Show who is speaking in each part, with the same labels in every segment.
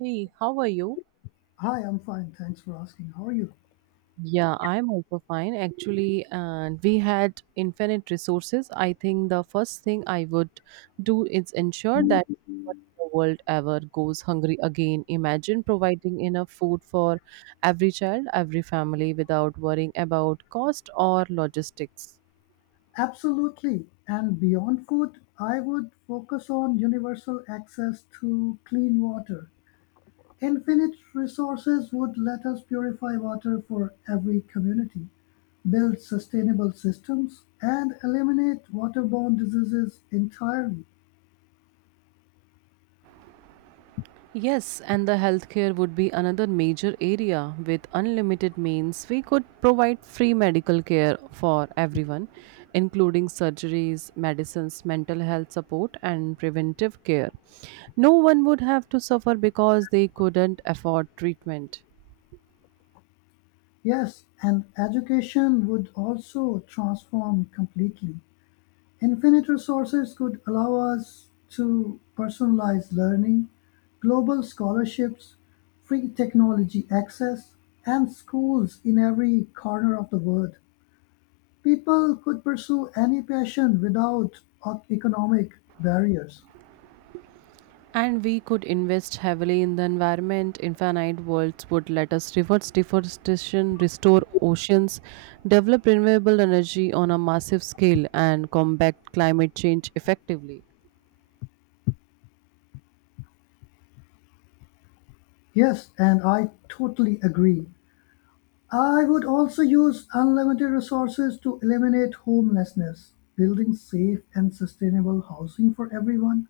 Speaker 1: Hey, how are you?
Speaker 2: Hi, I'm fine. Thanks for asking. How are you?
Speaker 1: Yeah, I'm also fine. Actually, and we had infinite resources. I think the first thing I would do is ensure that no one in the world ever goes hungry again. Imagine providing enough food for every child, every family without worrying about cost or logistics.
Speaker 2: Absolutely. And beyond food, I would focus on universal access to clean water. Infinite resources would let us purify water for every community, build sustainable systems, and eliminate waterborne diseases entirely.
Speaker 1: Yes, and the healthcare would be another major area. With unlimited means, we could provide free medical care for everyone, including surgeries, medicines, mental health support, and preventive care. No one would have to suffer because they couldn't afford treatment.
Speaker 2: Yes, and education would also transform completely. Infinite resources could allow us to personalize learning, global scholarships, free technology access, and schools in every corner of the world. People could pursue any passion without economic barriers.
Speaker 1: And we could invest heavily in the environment. Infinite worlds would let us reverse deforestation, restore oceans, develop renewable energy on a massive scale, and combat climate change effectively.
Speaker 2: Yes, and I totally agree. I would also use unlimited resources to eliminate homelessness, building safe and sustainable housing for everyone.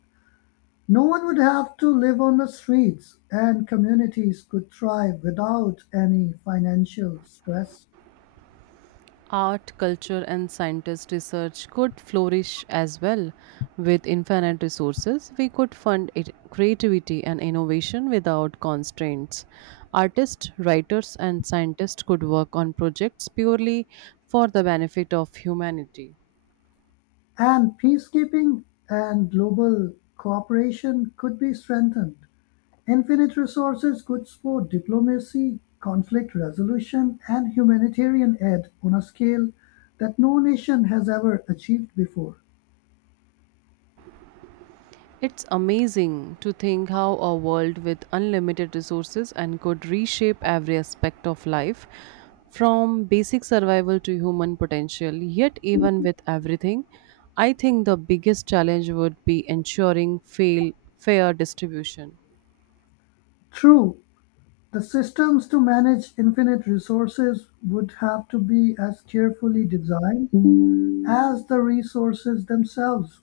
Speaker 2: No one would have to live on the streets, and communities could thrive without any financial stress.
Speaker 1: Art, culture, and scientist research could flourish as well. With infinite resources, we could fund it, creativity and innovation without constraints. Artists, writers, and scientists could work on projects purely for the benefit of humanity.
Speaker 2: And peacekeeping and global cooperation could be strengthened. Infinite resources could support diplomacy, conflict resolution, and humanitarian aid on a scale that no nation has ever achieved before.
Speaker 1: It's amazing to think how a world with unlimited resources and could reshape every aspect of life from basic survival to human potential. Yet, even with everything, I think the biggest challenge would be ensuring fair distribution.
Speaker 2: True, the systems to manage infinite resources would have to be as carefully designed as the resources themselves.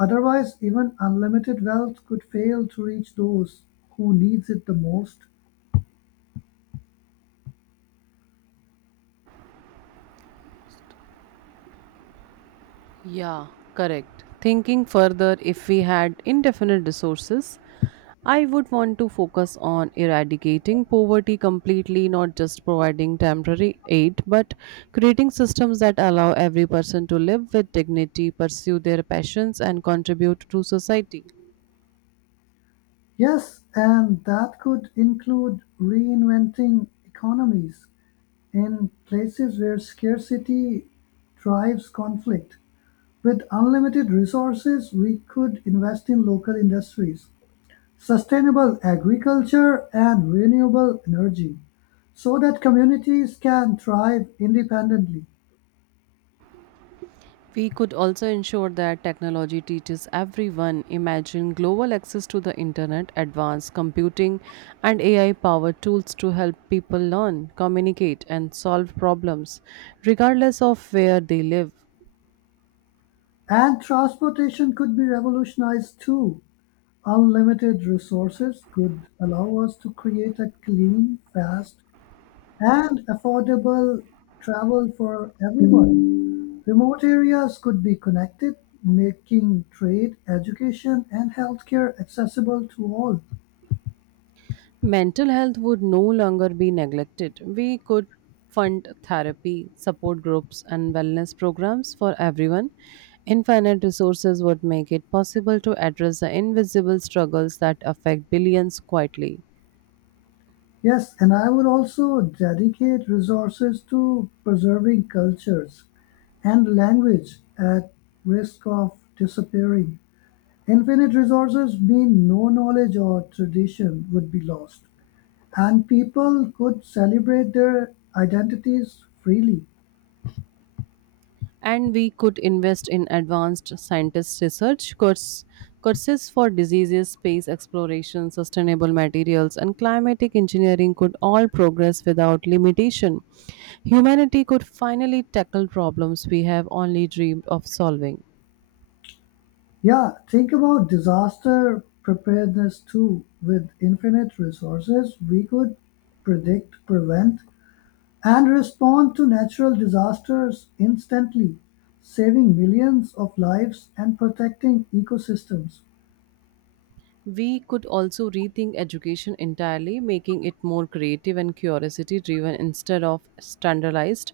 Speaker 2: Otherwise, even unlimited wealth could fail to reach those who needs it the most.
Speaker 1: Yeah, correct. Thinking further, if we had indefinite resources, I would want to focus on eradicating poverty completely, not just providing temporary aid, but creating systems that allow every person to live with dignity, pursue their passions, and contribute to society.
Speaker 2: Yes, and that could include reinventing economies in places where scarcity drives conflict. With unlimited resources, we could invest in local industries, sustainable agriculture, and renewable energy so that communities can thrive independently.
Speaker 1: We could also ensure that technology teaches everyone. Imagine global access to the internet, advanced computing, and AI powered tools to help people learn, communicate, and solve problems, regardless of where they live.
Speaker 2: And transportation could be revolutionized too. Unlimited resources could allow us to create a clean, fast, and affordable travel for everyone. Remote areas could be connected, making trade, education, and healthcare accessible to all.
Speaker 1: Mental health would no longer be neglected. We could fund therapy, support groups, and wellness programs for everyone. Infinite resources would make it possible to address the invisible struggles that affect billions quietly.
Speaker 2: Yes, and I would also dedicate resources to preserving cultures and language at risk of disappearing. Infinite resources mean no knowledge or tradition would be lost, and people could celebrate their identities freely.
Speaker 1: And we could invest in advanced scientist courses for diseases, space exploration, sustainable materials, and climatic engineering could all progress without limitation. Humanity could finally tackle problems we have only dreamed of solving.
Speaker 2: Yeah, think about disaster preparedness too. With infinite resources, we could predict, prevent, and respond to natural disasters instantly, saving millions of lives and protecting ecosystems.
Speaker 1: We could also rethink education entirely, making it more creative and curiosity driven instead of standardized.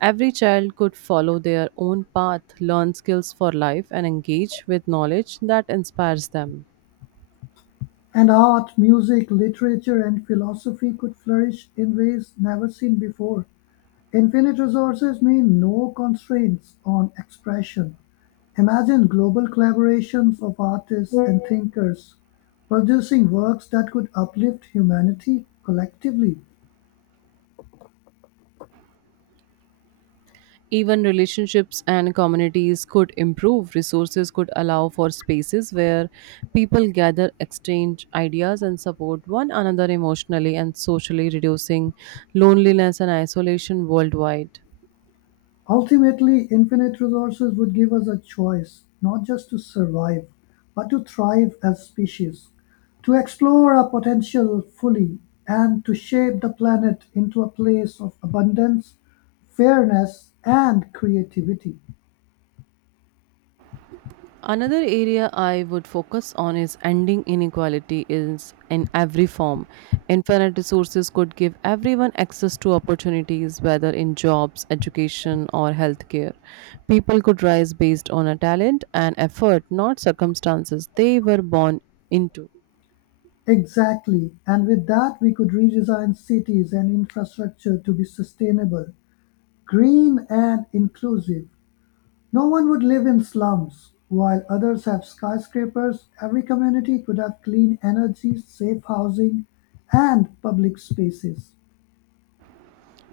Speaker 1: Every child could follow their own path, learn skills for life, and engage with knowledge that inspires them.
Speaker 2: And art, music, literature, and philosophy could flourish in ways never seen before. Infinite resources mean no constraints on expression. Imagine global collaborations of artists and thinkers producing works that could uplift humanity collectively.
Speaker 1: Even relationships and communities could improve. Resources could allow for spaces where people gather, exchange ideas, and support one another emotionally and socially, reducing loneliness and isolation worldwide.
Speaker 2: Ultimately, infinite resources would give us a choice, not just to survive, but to thrive as species, to explore our potential fully, and to shape the planet into a place of abundance, fairness, and creativity.
Speaker 1: Another area I would focus on is ending inequality is in every form. Infinite resources could give everyone access to opportunities, whether in jobs, education, or healthcare. People could rise based on a talent and effort, not circumstances they were born into.
Speaker 2: Exactly, and with that, we could redesign cities and infrastructure to be sustainable, green, and inclusive. No one would live in slums. While others have skyscrapers, every community could have clean energy, safe housing, and public spaces.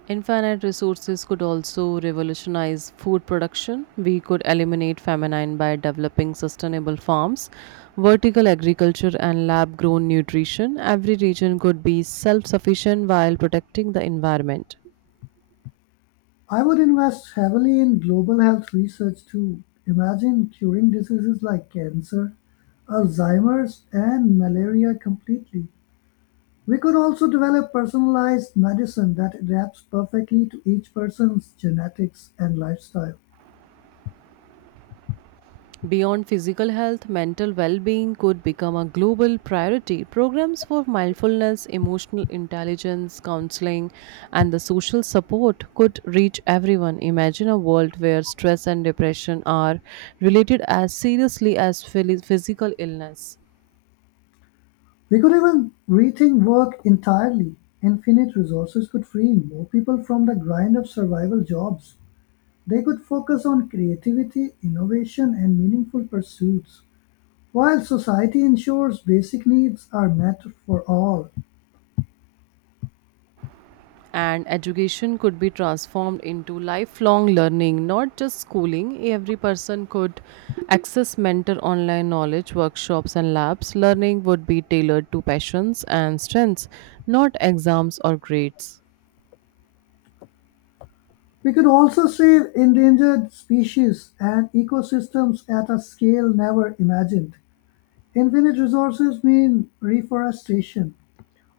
Speaker 1: Infinite resources could also revolutionize food production. We could eliminate famine by developing sustainable farms, vertical agriculture, and lab grown nutrition. Every region could be self sufficient while protecting the environment.
Speaker 2: I would invest heavily in global health research too. Imagine curing diseases like cancer, Alzheimer's, and malaria completely. We could also develop personalized medicine that adapts perfectly to each person's genetics and lifestyle.
Speaker 1: Beyond physical health, mental well being could become a global priority. Programs for mindfulness, emotional intelligence, counseling, and the social support could reach everyone. Imagine a world where stress and depression are related as seriously as physical illness.
Speaker 2: We could even rethink work entirely. Infinite resources could free more people from the grind of survival jobs. They could focus on creativity, innovation, and meaningful pursuits. While society ensures basic needs are met for all,
Speaker 1: And education could be transformed into lifelong learning, not just schooling. Every person could access mentor online knowledge, workshops, and labs. Learning would be tailored to passions and strengths, not exams or grades.
Speaker 2: we could also save endangered species and ecosystems at a scale never imagined. Infinite resources mean reforestation,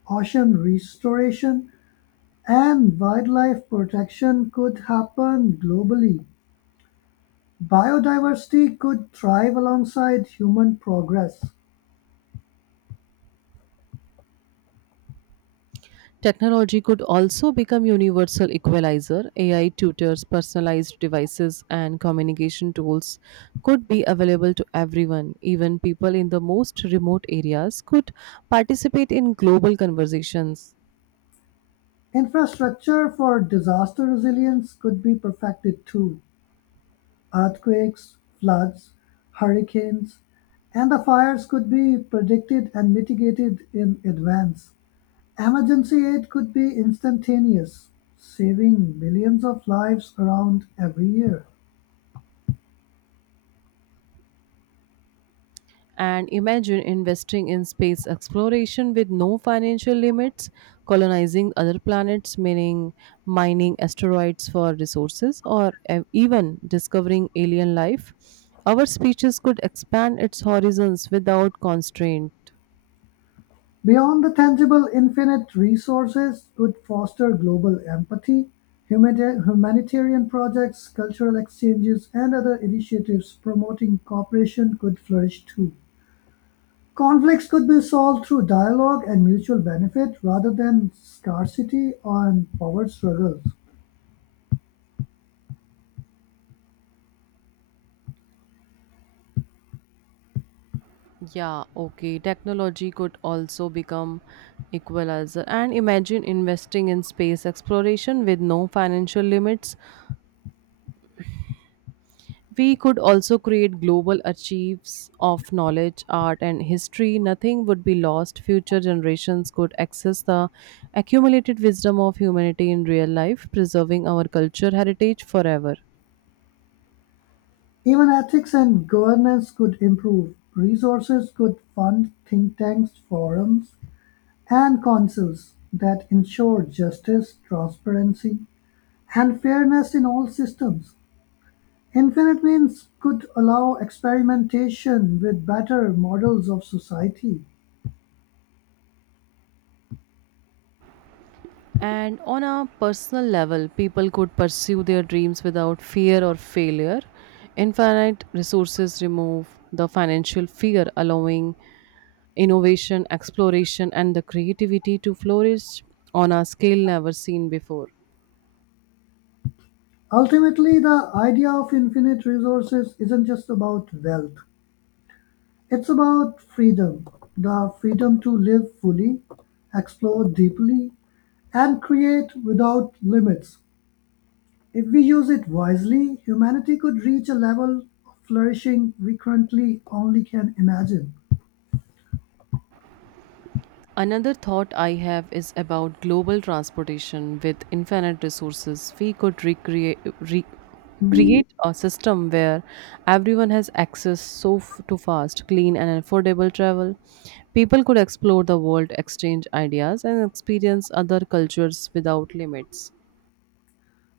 Speaker 2: ocean restoration, and wildlife protection could happen globally. Biodiversity could thrive alongside human progress.
Speaker 1: Technology could also become universal equalizer. AI tutors, personalized devices, and communication tools could be available to everyone. Even people in the most remote areas could participate in global conversations.
Speaker 2: Infrastructure for disaster resilience could be perfected too. Earthquakes, floods, hurricanes, and the fires could be predicted and mitigated in advance. Emergency aid could be instantaneous, saving millions of lives around every year.
Speaker 1: And imagine investing in space exploration with no financial limits, colonizing other planets, meaning mining asteroids for resources, or even discovering alien life. Our species could expand its horizons without constraint.
Speaker 2: Beyond the tangible, infinite resources would foster global empathy, humanitarian projects, cultural exchanges, and other initiatives promoting cooperation could flourish too. Conflicts could be solved through dialogue and mutual benefit rather than scarcity and power struggles.
Speaker 1: Yeah, okay. Technology could also become equalizer. And imagine investing in space exploration with no financial limits. We could also create global archives of knowledge, art, and history. Nothing would be lost. Future generations could access the accumulated wisdom of humanity in real life, preserving our culture heritage forever.
Speaker 2: Even ethics and governance could improve. Resources could fund think tanks, forums, and councils that ensure justice, transparency, and fairness in all systems. Infinite means could allow experimentation with better models of society.
Speaker 1: And on a personal level, people could pursue their dreams without fear or failure. Infinite resources remove the financial fear, allowing innovation, exploration, and the creativity to flourish on a scale never seen before.
Speaker 2: Ultimately, the idea of infinite resources isn't just about wealth, it's about freedom, the freedom to live fully, explore deeply, and create without limits. If we use it wisely, humanity could reach a level of flourishing we currently only can imagine.
Speaker 1: Another thought I have is about global transportation with infinite resources. We could re- create a system where everyone has access to fast, clean, and affordable travel. People could explore the world, exchange ideas, and experience other cultures without limits.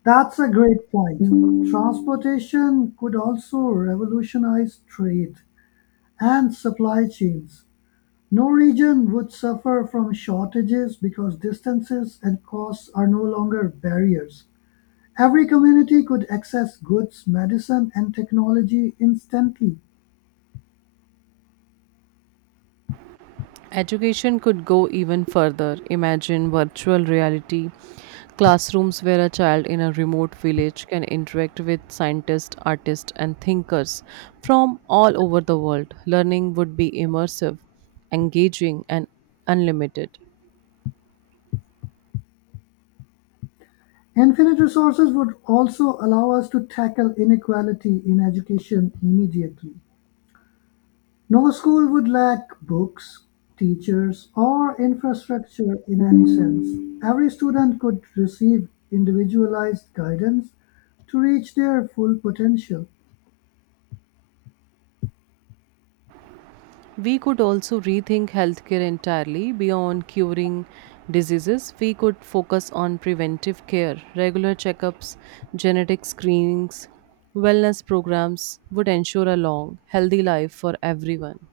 Speaker 2: That's a great point. Transportation could also revolutionize trade and supply chains. No region would suffer from shortages because distances and costs are no longer barriers. Every community could access goods, medicine, and technology instantly.
Speaker 1: Education could go even further. Imagine virtual reality classrooms where a child in a remote village can interact with scientists, artists, and thinkers from all over the world. Learning would be immersive, engaging, and unlimited.
Speaker 2: Infinite resources would also allow us to tackle inequality in education immediately. No school would lack books, teachers, or infrastructure in any sense. Every student could receive individualized guidance to reach their full potential.
Speaker 1: We could also rethink healthcare entirely beyond curing diseases. We could focus on preventive care, regular checkups, genetic screenings, wellness programs would ensure a long, healthy life for everyone.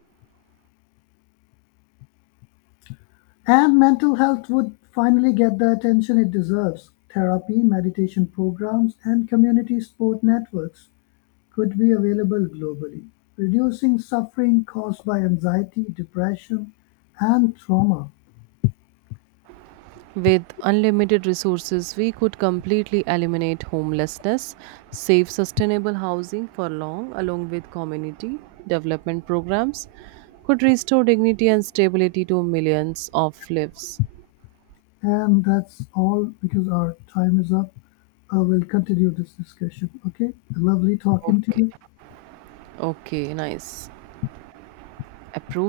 Speaker 2: And mental health would finally get the attention it deserves. Therapy, meditation programs, and community support networks could be available globally, reducing suffering caused by anxiety, depression, and trauma.
Speaker 1: With unlimited resources, we could completely eliminate homelessness, save sustainable housing for long, along with community development programs, could restore dignity and stability to millions of lives.
Speaker 2: And that's all because our time is up. We'll continue this discussion. Okay. Lovely talking to
Speaker 1: Okay.
Speaker 2: you.
Speaker 1: Okay, nice. Approve.